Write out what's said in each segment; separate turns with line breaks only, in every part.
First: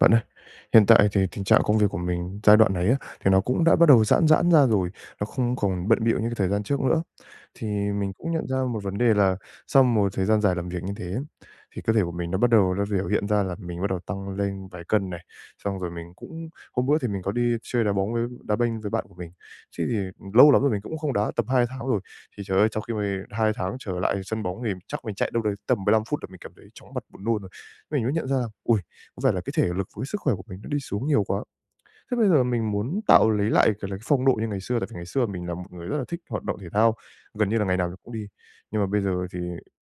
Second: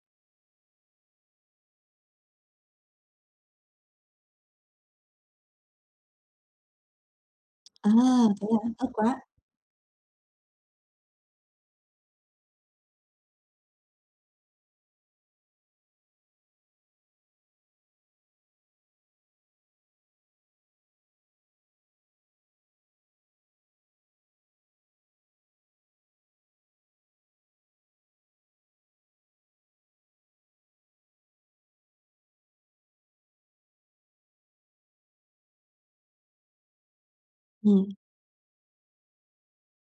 Bạn ơi, hiện tại thì tình trạng công việc của mình giai đoạn này á, thì nó cũng đã bắt đầu giãn giãn ra rồi, nó không còn bận bịu như cái thời gian trước nữa. Thì
À,
mình cũng
thế
nhận ra
à?
một
Tốt
vấn đề
quá.
là sau một thời gian dài làm việc như thế thì cơ thể của mình nó bắt đầu biểu hiện ra là mình bắt đầu tăng lên vài cân này, xong rồi mình cũng hôm bữa thì mình có đi chơi đá bóng với đá banh với bạn của mình. Thế thì lâu lắm rồi mình cũng không đá, tầm 2 tháng rồi. Thì trời ơi, sau khi mà 2 tháng trở lại sân bóng thì chắc mình chạy đâu đấy tầm 15 phút là mình cảm thấy chóng mặt buồn nôn rồi. Mình mới nhận ra là, ôi! Có vẻ là cái thể lực với sức khỏe của mình nó đi xuống nhiều quá. Thế bây giờ mình muốn tạo lấy lại cái phong độ như ngày xưa, tại vì ngày xưa mình là một người rất là thích hoạt động thể thao, gần như là ngày
Ừ
nào cũng đi. Nhưng mà bây giờ thì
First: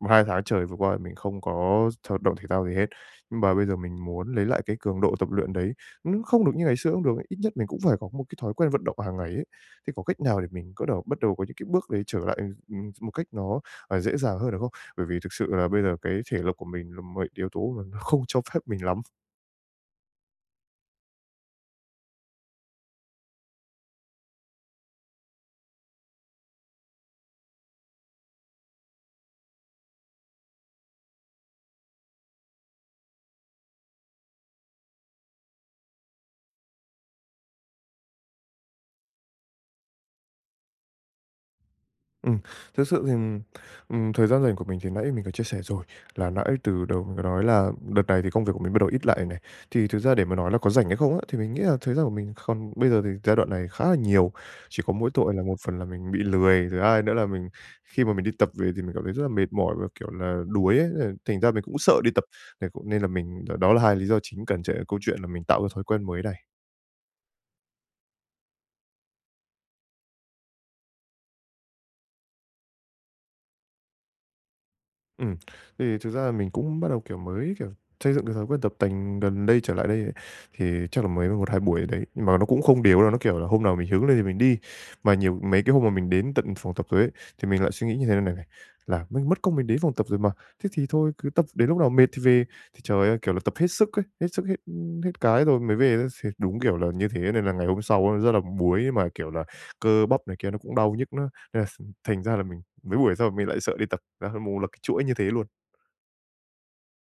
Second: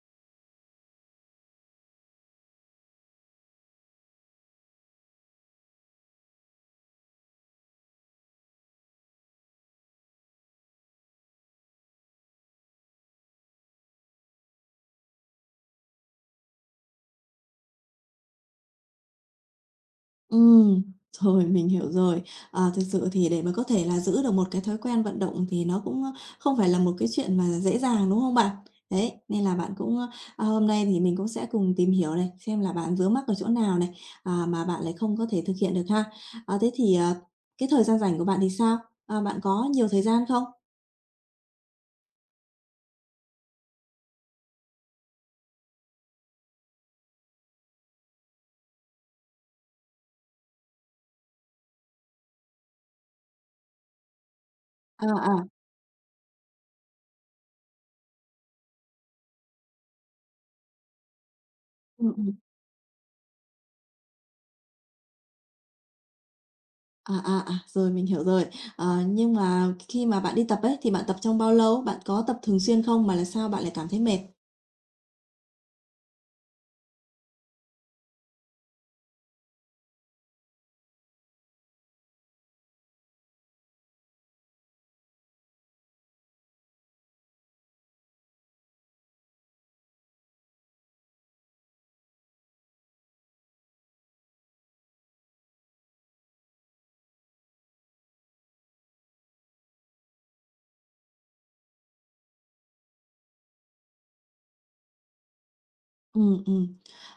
1-2 tháng trời vừa qua mình không có hoạt động thể thao gì hết. Nhưng mà bây giờ mình muốn lấy lại cái cường độ tập luyện đấy, nó không được như ngày xưa cũng được, ít nhất mình cũng phải có một cái thói quen vận động hàng ngày ấy. Thế có cách nào để mình có đầu bắt đầu có những cái bước đấy trở lại, một cách nó, dễ dàng hơn được không? Bởi vì thực sự là bây giờ cái thể lực của mình là một yếu tố mà nó không cho phép mình lắm.
ừm, rồi, mình hiểu rồi. À, thực sự thì để mà có thể là giữ được một cái thói quen vận động thì nó cũng, không phải là một cái chuyện mà dễ dàng, đúng không bạn? Đấy, nên là bạn cũng, à, hôm nay thì mình cũng sẽ cùng tìm hiểu này, xem là bạn vướng mắc ở chỗ nào này, à, mà bạn lại không có thể thực hiện được ha. À, thế thì, à, cái thời gian rảnh của bạn thì sao? À, bạn có nhiều thời gian không?
Ừm, thực sự thì, thời gian rảnh của mình thì nãy mình có chia sẻ rồi, là nãy từ đầu mình có nói là đợt này thì công việc của mình bắt đầu ít lại này. Thì thực ra để mà nói là có rảnh hay không á, thì mình nghĩ là thời gian của mình còn bây giờ thì giai đoạn này khá là nhiều, chỉ có
À,
mỗi tội là
à,
một phần là mình bị lười, thứ hai nữa là mình khi mà mình đi tập về thì mình cảm thấy rất là mệt mỏi và, kiểu là, đuối ấy, nên thành ra mình cũng sợ đi tập,
ừm.
nên mình đó là hai lý do chính cản trở câu chuyện là mình tạo cái thói quen mới này.
À, à, à, rồi mình hiểu rồi. Ờ, nhưng mà khi mà bạn đi tập ấy thì bạn tập trong bao lâu? Bạn có tập thường xuyên không mà là sao bạn lại cảm thấy mệt?
Ừm, thì thực ra là mình cũng bắt đầu, kiểu, mới, kiểu, xây dựng cái thói quen tập tành gần đây trở lại đây ấy, thì chắc là mới một hai buổi đấy, nhưng mà nó cũng không đều đâu, nó, kiểu là, hôm nào mình hứng lên thì mình đi. Mà nhiều mấy cái hôm mà mình đến tận phòng tập rồi ấy, thì mình lại suy nghĩ như thế này này, là "Mình mất công mình đến phòng tập rồi mà, thế thì thôi cứ tập đến lúc nào mệt thì về." Thì trời ơi, kiểu là, tập hết sức ấy, hết cái rồi mới về á, thì đúng, kiểu là, như thế nên là ngày hôm sau á rất là buối mà, kiểu là, cơ bắp này kia nó cũng đau nhức nữa, nên là thành ra là mình mấy buổi sau mình lại sợ đi tập. Là hơn một là cái chuỗi như thế luôn.
Ừ, ừm.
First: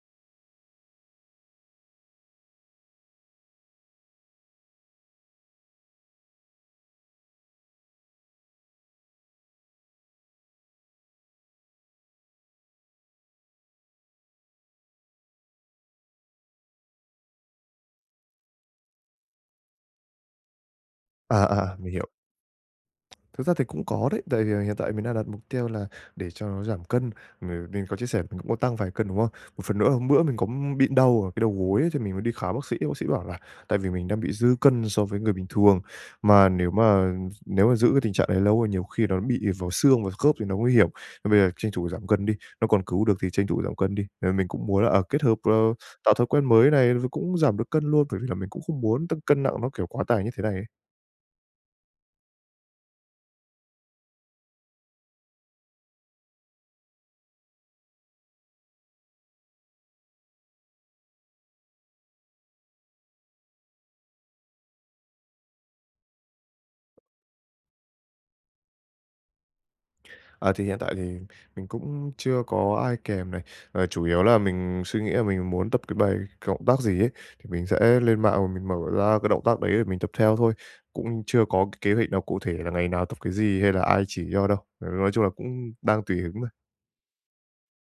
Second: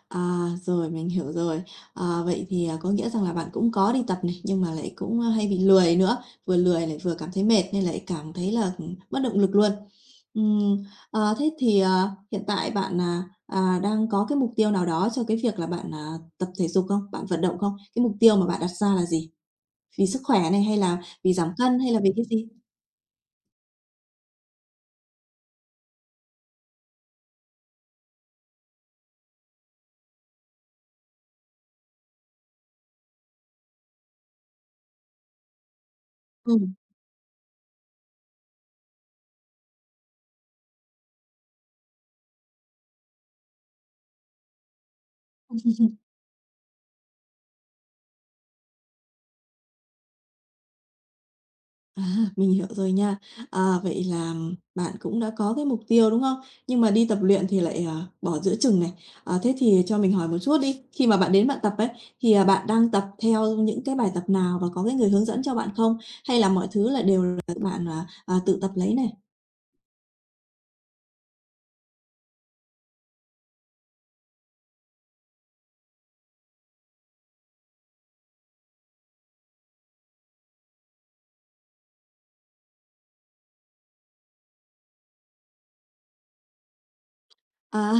À, rồi mình hiểu rồi. Ờ, vậy thì, à, có nghĩa rằng là bạn cũng có đi tập này, nhưng mà lại cũng, a, hay bị lười nữa, vừa lười lại vừa cảm thấy mệt nên lại cảm thấy là, mất động lực luôn. Ừm, ờ, thế thì, ờ, hiện tại bạn, à, à, đang có cái mục tiêu nào đó cho cái việc là bạn, à, tập thể dục không? Bạn vận động không? Cái mục tiêu mà bạn đặt ra là gì? Vì sức khỏe này, hay là vì giảm cân, hay
Mình
là
hiểu.
vì cái gì?
Thực ra thì cũng có đấy, tại vì hiện tại mình đang đặt mục tiêu là để cho nó giảm cân, mình có chia sẻ mình cũng có tăng vài cân, đúng không? Một phần nữa hôm bữa mình có bị đau ở cái đầu gối ấy, thì mình mới đi khám bác sĩ bảo là tại vì mình đang bị dư cân so với người bình thường, mà nếu
Ừm,
mà nếu mà giữ cái tình trạng này lâu thì nhiều khi nó bị vào xương, vào khớp thì nó nguy hiểm. Nên bây giờ tranh thủ giảm cân đi, nó còn cứu được thì tranh thủ giảm cân đi. Ờ, mình cũng muốn là, kết hợp, tạo thói quen mới này, rồi cũng giảm được cân luôn, bởi vì là mình cũng không muốn tăng cân nặng nó, kiểu, quá tải như thế này ấy.
à, mình hiểu rồi nha. À, vậy là bạn cũng đã có cái mục tiêu, đúng không? Nhưng mà đi tập luyện thì lại, ờ, bỏ giữa chừng này. Ờ, thế thì cho mình hỏi một chút đi, khi mà bạn đến bạn tập ấy, thì, à, bạn đang tập theo những cái bài tập nào và có cái người hướng dẫn cho bạn không? Hay là mọi thứ là đều là bạn, à, à, tự tập lấy này?
À, thì hiện tại thì mình cũng chưa có ai kèm này, chủ yếu là mình suy nghĩ là mình muốn tập cái bài cái động tác gì ấy, thì mình sẽ lên mạng và mình mở ra cái động tác đấy để mình tập theo thôi, cũng chưa có cái kế hoạch nào cụ thể là ngày nào tập cái gì hay là ai chỉ cho đâu. Ờ, nói chung là cũng đang tùy hứng thôi.
À,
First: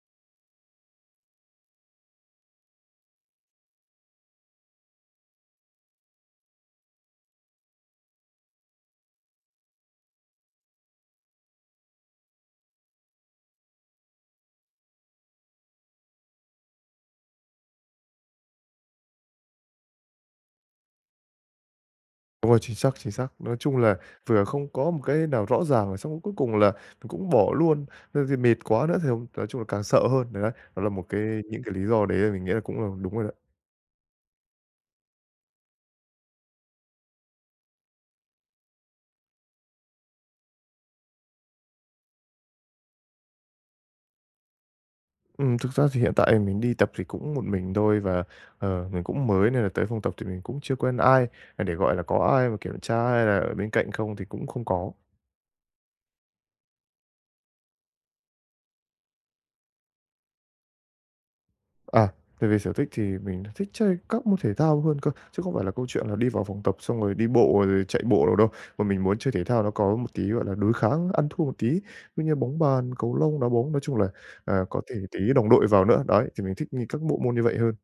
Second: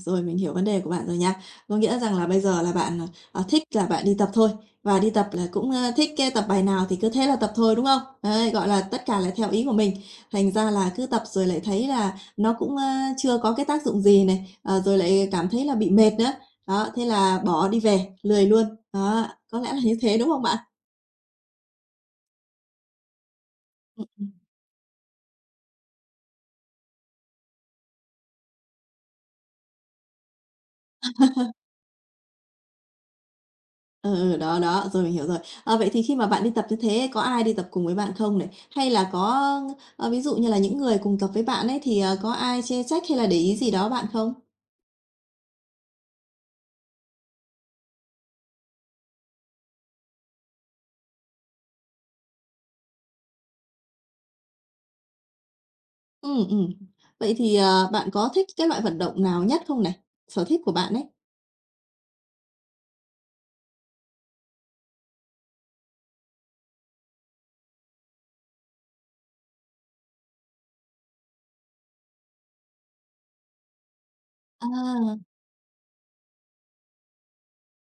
rồi mình hiểu vấn đề của bạn rồi nha. Có nghĩa rằng là bây giờ là bạn, ờ, thích là bạn đi tập thôi, và đi tập là cũng, ơ, thích cái tập bài nào thì cứ thế là tập thôi, đúng không? Đấy, gọi là, tất cả là theo ý của mình. Thành ra là cứ tập rồi lại thấy là nó cũng, ơ, chưa có cái tác dụng gì này, ờ, rồi lại cảm thấy là bị mệt nữa. Đó, thế là bỏ đi về, lười luôn. Đó, có lẽ là như thế, đúng không bạn?
Đúng rồi, chính xác, chính xác. Nói chung là vừa không có một cái nào rõ ràng, rồi xong rồi cuối cùng là mình cũng bỏ luôn, thế thì mệt quá nữa thì không- nói chung là càng sợ hơn. Đấy, đấy, đó là một cái những cái lý do đấy là mình nghĩ là cũng là đúng rồi đó.
Ừ, ừ, đó, đó, rồi mình hiểu rồi. À, vậy thì khi mà bạn đi tập như thế có ai đi tập cùng với bạn không này? Hay là có, ờ, ví dụ như là những người cùng tập với bạn ấy thì, ờ, có ai chê trách hay là để ý gì đó bạn không?
Thực ra thì hiện tại mình đi tập thì cũng một mình thôi và, mình cũng mới nên là tới phòng tập thì mình cũng chưa quen ai, à, để, gọi là, có ai mà kiểm tra hay là ở bên cạnh không thì cũng không có.
Ừ ừm. Vậy thì, ờ, bạn có thích cái loại vận động nào nhất không này? Sở thích của bạn ấy?
À, về về sở thích thì mình thích chơi các môn thể thao hơn cơ, chứ không phải là câu chuyện là đi vào phòng tập xong rồi đi bộ rồi chạy bộ đâu đâu, mà mình muốn chơi thể thao nó có một tí, gọi là, đối kháng, ăn thua một tí, ví như bóng bàn, cầu lông, đá bóng, nói chung là, à, có thể
À,
tí đồng đội vào nữa. Đấy, thì mình thích như các bộ môn như vậy hơn.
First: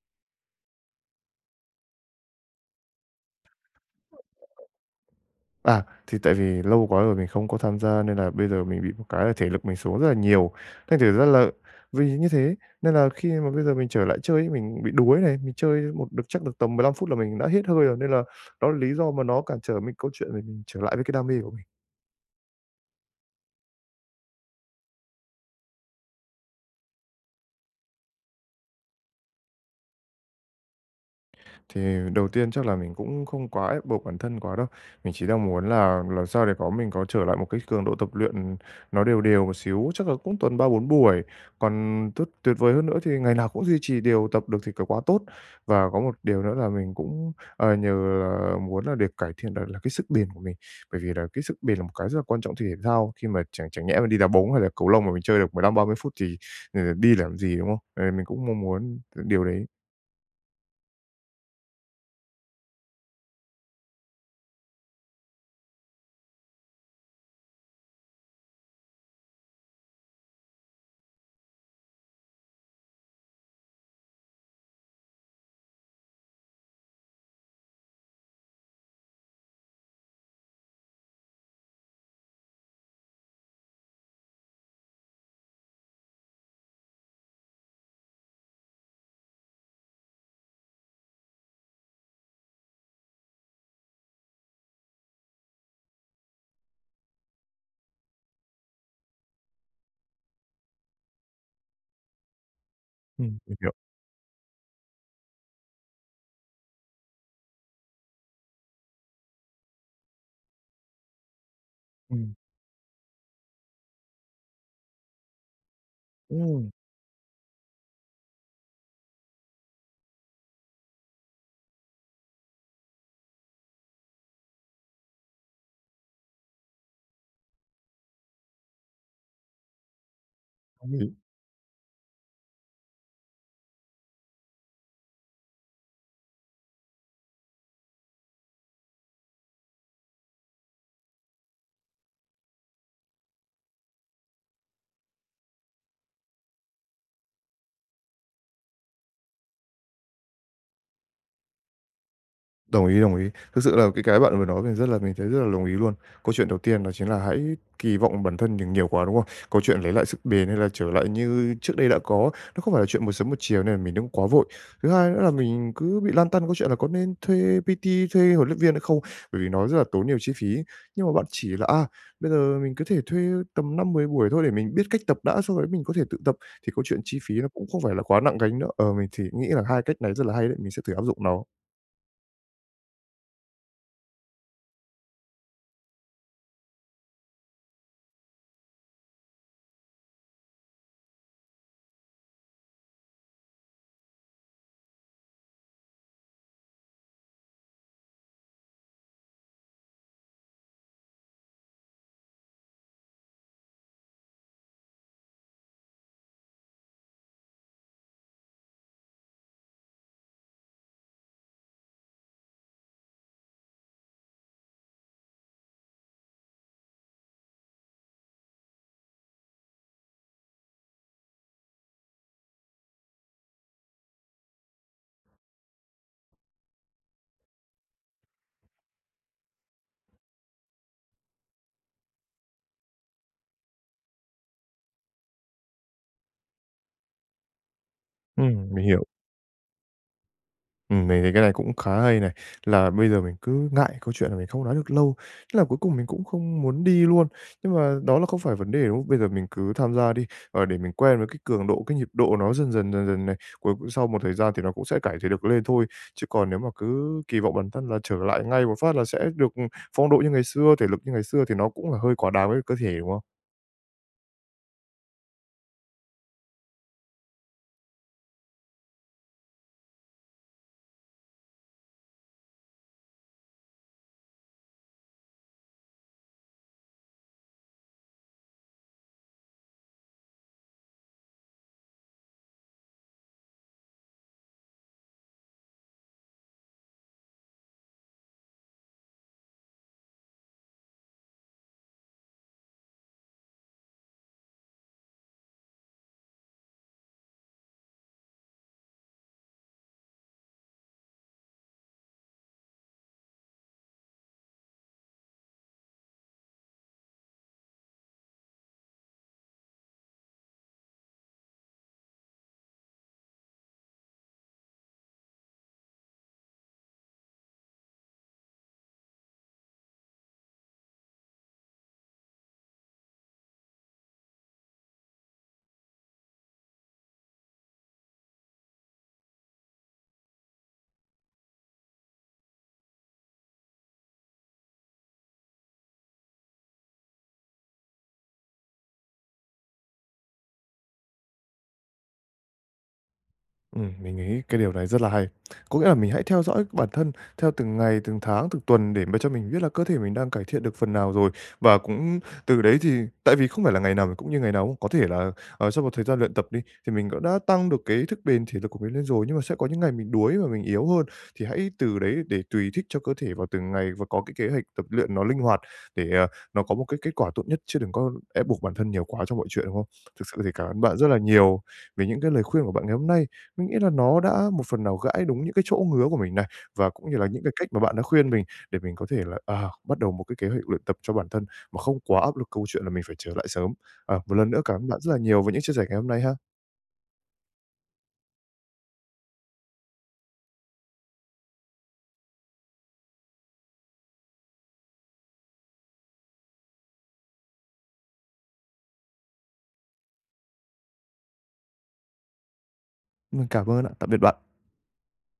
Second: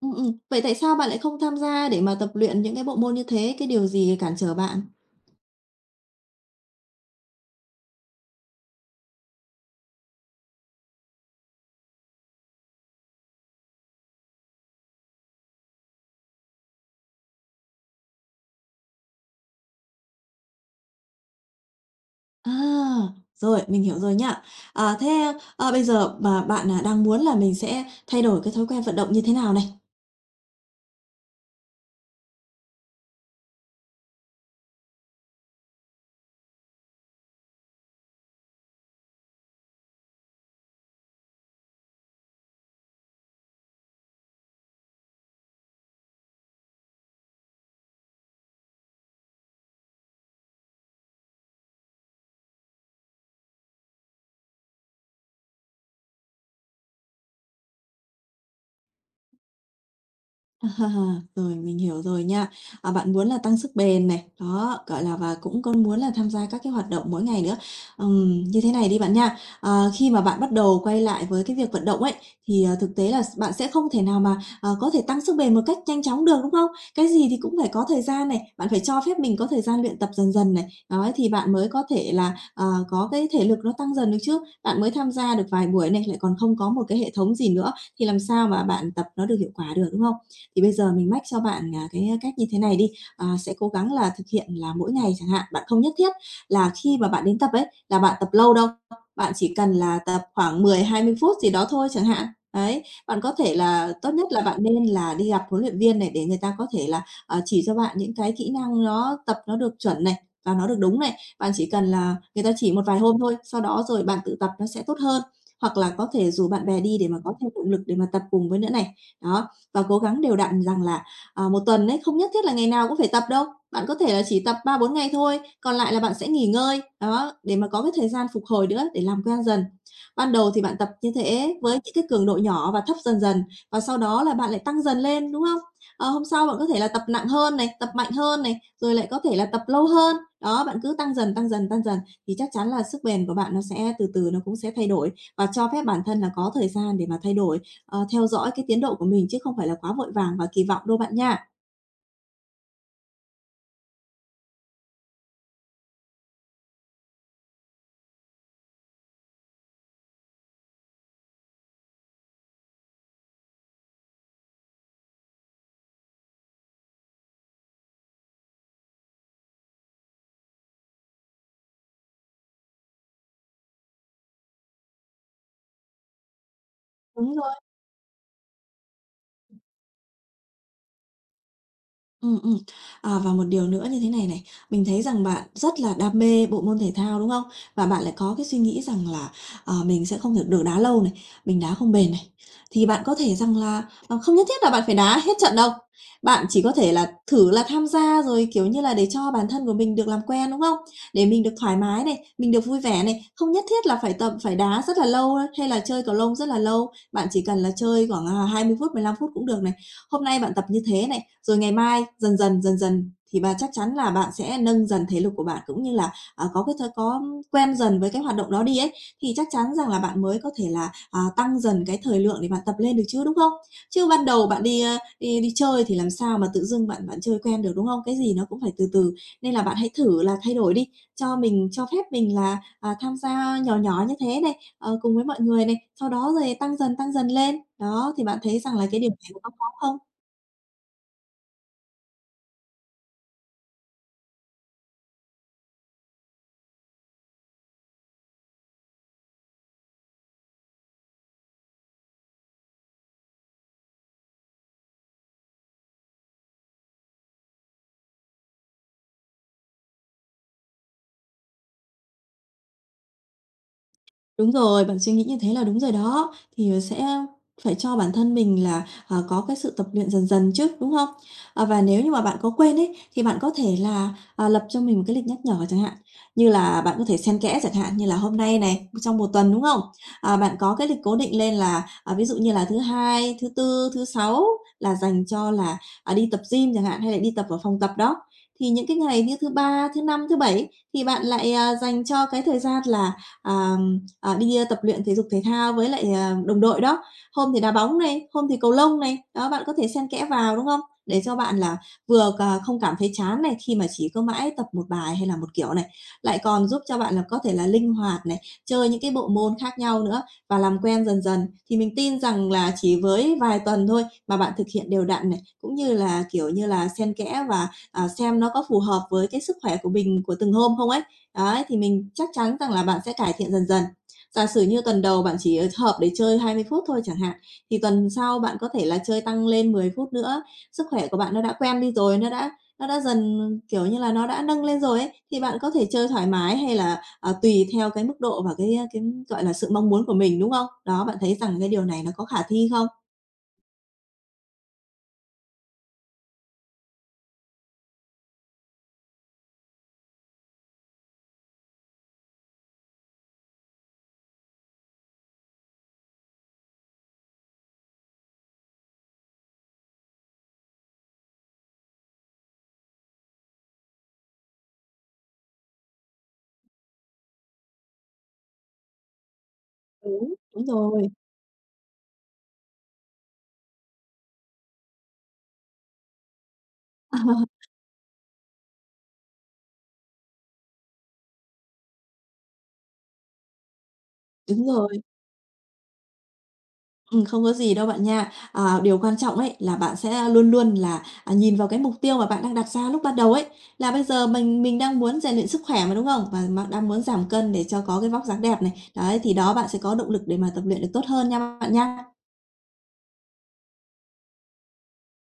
ừ. Vậy tại sao bạn lại không tham gia để mà tập luyện những cái bộ môn như thế? Cái điều gì cản trở bạn?
À, thì tại vì lâu quá rồi mình không có tham gia nên là bây giờ mình bị một cái là thể lực mình xuống rất là nhiều. Thành thử ra là vì như thế nên là khi mà bây giờ mình trở lại chơi ấy, mình bị đuối này, mình chơi một được chắc được tầm 15 phút là mình đã hết hơi rồi nên là đó là lý do mà nó cản trở mình câu chuyện mình trở lại với cái đam mê của mình.
À, rồi, mình hiểu rồi nhá. À, thế, ờ, bây giờ mà bạn, à, đang muốn là mình sẽ thay đổi cái thói quen vận động như thế nào này?
Thì đầu tiên chắc là mình cũng không quá ép buộc bản thân quá đâu. Mình chỉ đang muốn là làm sao để có mình có trở lại một cái cường độ tập luyện nó đều đều một xíu, chắc là cũng tuần 3-4 buổi. Còn tuyệt vời hơn nữa thì ngày nào cũng duy trì đều tập được thì c quá tốt. Và có một điều nữa là mình cũng, nhờ là muốn là được cải thiện là cái sức bền của mình, bởi vì là cái sức bền là một cái rất là quan trọng thể thao, khi mà chẳng chẳng nhẽ mà đi đá bóng hay là cầu lông mà mình chơi được 15-30 phút thì, đi làm gì, đúng không? Ờ, mình cũng mong muốn điều đấy.
À, rồi, mình hiểu rồi nha. À, bạn muốn là tăng sức bền này, đó, gọi là, và cũng có muốn là tham gia các cái hoạt động mỗi ngày nữa. Như thế này đi bạn nha, ờ, khi mà bạn bắt đầu quay lại với cái việc vận động ấy, thì, ờ, thực tế là bạn sẽ không thể nào mà, ờ, có thể tăng sức bền một cách nhanh chóng được, đúng không? Cái gì thì cũng phải có thời gian này, bạn phải cho phép mình có thời gian luyện tập dần dần này, đấy, thì bạn mới có thể là, ờ, có cái thể lực nó tăng dần được chứ. Bạn mới tham gia được vài buổi này, lại còn không có một cái hệ thống gì nữa, thì làm sao mà bạn tập nó được hiệu quả được, đúng không? Thì bây giờ mình mách cho bạn, à, cách như thế này đi, à, sẽ cố gắng là thực hiện là mỗi ngày chẳng hạn. Bạn không nhất thiết là khi mà bạn đến tập ấy, là bạn tập lâu đâu, bạn chỉ cần là tập khoảng 10-20 phút gì đó thôi chẳng hạn. Đấy, bạn có thể
Mình hiểu.
là tốt nhất là bạn nên là đi gặp huấn luyện viên này để người ta có thể là, ờ, chỉ cho bạn những cái kỹ năng nó tập nó được chuẩn này, và nó được đúng này. Bạn chỉ cần là
Ừm.
người ta chỉ một vài hôm thôi, sau đó rồi bạn tự tập nó sẽ tốt hơn. Hoặc là có thể rủ bạn
Ừm.
bè đi để mà có thêm động lực để mà tập cùng với nữa này. Đó, và cố gắng đều đặn rằng là, à, 1 tuần ấy, không nhất thiết là ngày nào cũng phải tập đâu. Bạn có thể là chỉ tập 3-4 ngày thôi, còn lại là bạn sẽ nghỉ ngơi, đó, để mà có cái thời gian phục hồi nữa để làm quen dần. Ban đầu thì bạn tập
Đồng
như
ý.
thế với những cái cường độ nhỏ và thấp dần dần, và sau đó là bạn lại tăng dần lên, đúng không? Ờ, hôm sau bạn có thể là tập nặng hơn này, tập mạnh hơn này, rồi lại có thể là tập lâu hơn. Đó, bạn cứ tăng dần, tăng dần, tăng dần thì chắc chắn là sức bền của bạn nó sẽ từ từ nó cũng sẽ thay đổi và cho phép bản thân là có thời gian để mà thay đổi ờ, theo dõi cái tiến độ của mình chứ không phải là quá vội vàng và kỳ vọng đâu bạn nha.
Đồng ý, đồng ý. Thực sự là cái bạn vừa nói mình rất là mình thấy rất là đồng ý luôn. Câu chuyện đầu tiên đó chính là hãy kỳ vọng bản thân đừng nhiều quá, đúng không? Câu chuyện lấy lại sức bền hay là trở lại như trước đây đã có, nó không phải là chuyện một sớm một chiều nên là mình đừng quá vội. Thứ hai nữa là mình cứ bị lăn tăn câu chuyện là có nên thuê PT, thuê huấn luyện viên hay không, bởi vì nó rất là tốn nhiều chi phí. Nhưng mà bạn chỉ là, à, bây giờ mình có thể thuê tầm 5-10 buổi thôi để mình biết cách tập đã, sau đấy mình có thể tự tập, thì câu chuyện chi
Đúng
phí nó
rồi.
cũng không phải là quá nặng gánh nữa. Ờ, mình thì nghĩ là hai cách này rất là hay đấy, mình sẽ thử áp dụng nó.
Ừm, ừm. À, và một điều nữa như thế này này, mình thấy rằng bạn rất là đam mê bộ môn thể thao, đúng không? Và bạn lại có cái suy nghĩ rằng là, ờ, mình sẽ không thể được đá lâu này, mình đá không bền này. Thì bạn có thể rằng là, ờ, không nhất thiết là bạn phải đá hết trận đâu, bạn chỉ có thể là thử là tham gia rồi, kiểu như là, để cho bản thân của mình được làm quen, đúng không? Để mình được thoải mái này, mình được vui vẻ này, không nhất thiết là phải tập phải đá rất là lâu hay là chơi cầu lông rất là lâu, bạn chỉ cần là chơi khoảng, à, 20 phút, 15 phút cũng được này hôm nay bạn tập như thế này, rồi ngày mai dần dần, dần dần thì bà chắc chắn là bạn sẽ nâng dần thể lực của bạn cũng như là, à, có cái thói có quen dần với cái hoạt động đó đi ấy, thì chắc chắn rằng là bạn mới có thể là, à, tăng dần cái thời lượng để bạn tập lên được chứ, đúng không? Chứ ban đầu bạn đi, đi chơi thì làm sao mà tự dưng bạn bạn chơi quen được, đúng không? Cái gì nó cũng phải từ từ, nên là bạn hãy thử là thay đổi đi, cho mình cho phép mình là, à, tham gia nhỏ nhỏ như thế này, ờ, cùng với mọi người này, sau đó rồi tăng dần lên. Đó, thì bạn thấy rằng
Mình
là cái
hiểu.
điều này nó có khó không?
Mình thấy cái này cũng khá hay này, là bây giờ mình cứ ngại câu chuyện là mình không nói được lâu, thế là cuối cùng mình cũng không muốn đi luôn. Nhưng mà đó là không phải vấn đề, đúng không? Bây giờ mình cứ tham gia đi, để mình quen với cái cường độ, cái nhịp độ nó dần dần, dần dần này, cuối sau một thời gian thì nó cũng sẽ cải thiện được lên thôi. Chứ còn nếu mà cứ kỳ vọng bản thân là trở lại ngay một phát là sẽ được phong độ như ngày xưa, thể lực như ngày xưa thì nó cũng là hơi quá đáng với cơ thể, đúng không?
Đúng rồi, bạn suy nghĩ như thế là đúng rồi đó, thì ờ, sẽ phải cho bản thân mình là, ờ, có cái sự tập luyện dần dần chứ, đúng không? Ờ, và nếu như mà bạn có quên ấy, thì bạn có thể là, à, lập cho mình một cái lịch nhắc nhở chẳng hạn, như là bạn có thể xen kẽ chẳng hạn, như là hôm nay này, trong một tuần, đúng không? À, bạn có cái lịch cố định lên là, à, ví dụ như là thứ Hai, thứ Tư, thứ Sáu là dành cho là, à, đi tập gym chẳng hạn, hay là đi tập ở phòng tập đó. Thì những cái ngày như thứ Ba, thứ Năm, thứ Bảy thì bạn lại, à, dành cho cái thời gian là, à à, đi, à, tập luyện thể dục thể thao với lại, à, đồng đội đó. Hôm thì đá bóng này, hôm thì cầu lông này, đó, bạn có thể xen kẽ vào, đúng không? Để cho bạn là vừa không cảm thấy chán này, khi mà chỉ có mãi tập một bài hay là một kiểu này, lại còn giúp cho bạn là có thể là linh hoạt này, chơi những cái bộ môn khác nhau nữa và làm quen dần dần. Thì mình tin rằng là chỉ với vài tuần thôi mà bạn thực hiện đều đặn này, cũng như là, kiểu như là, xen kẽ và, à, xem nó có phù hợp với cái sức khỏe của mình của từng hôm không ấy. Đấy, thì mình chắc chắn rằng là bạn sẽ cải thiện dần dần. Giả sử như tuần đầu bạn chỉ, ờ, hợp để chơi 20 phút thôi chẳng hạn, thì tuần sau bạn có thể là chơi tăng lên 10 phút nữa. Sức khỏe của bạn nó đã quen đi rồi, nó đã dần, kiểu như là, nó đã nâng lên rồi ấy, thì bạn có thể chơi thoải mái hay là, ờ, tùy theo cái mức độ và cái, gọi là, sự mong muốn của mình, đúng không? Đó, bạn thấy rằng cái điều này nó có khả thi không?
Mình nghĩ cái điều này rất là hay. Có nghĩa là mình hãy theo dõi bản thân theo từng ngày, từng tháng, từng tuần để mà cho mình biết là cơ thể mình đang cải thiện được phần nào rồi. Và cũng từ đấy thì tại vì không phải là ngày nào mình cũng như ngày nào, có thể là, sau một thời gian luyện tập đi, thì mình cũng đã tăng được cái thức bền, thể lực của mình lên rồi, nhưng mà sẽ có những ngày mình đuối và mình yếu hơn, thì hãy từ đấy để tùy thích cho cơ thể vào từng ngày và có cái kế hoạch tập luyện nó linh hoạt để, nó có một cái kết quả tốt nhất chứ đừng có ép buộc bản thân nhiều quá trong mọi chuyện, đúng không? Thực
Đúng,
sự thì
đúng
cảm ơn bạn
rồi.
rất là nhiều về những cái lời khuyên của bạn ngày hôm nay. Mình nghĩ là nó đã một phần nào gãi đúng những cái chỗ ngứa của mình này, và cũng như là những cái cách mà bạn đã khuyên mình để mình có thể là, à, bắt đầu một cái kế hoạch luyện tập cho bản thân mà không quá áp lực câu chuyện là mình phải trở lại sớm. À, một lần nữa
Đúng
cảm ơn bạn
rồi.
rất là nhiều với những chia sẻ ngày hôm nay ha.
Không có gì đâu bạn nha. À, điều quan trọng ấy là bạn sẽ luôn luôn là, à, nhìn vào cái mục tiêu mà bạn đang đặt ra lúc ban đầu ấy, là bây giờ mình đang muốn rèn luyện sức khỏe mà, đúng không? Và mà đang muốn giảm cân để cho có cái vóc dáng đẹp này. Đấy, thì đó bạn sẽ có động lực để mà tập luyện được tốt hơn nha bạn nha.
Mình cảm ơn ạ. Tạm biệt bạn.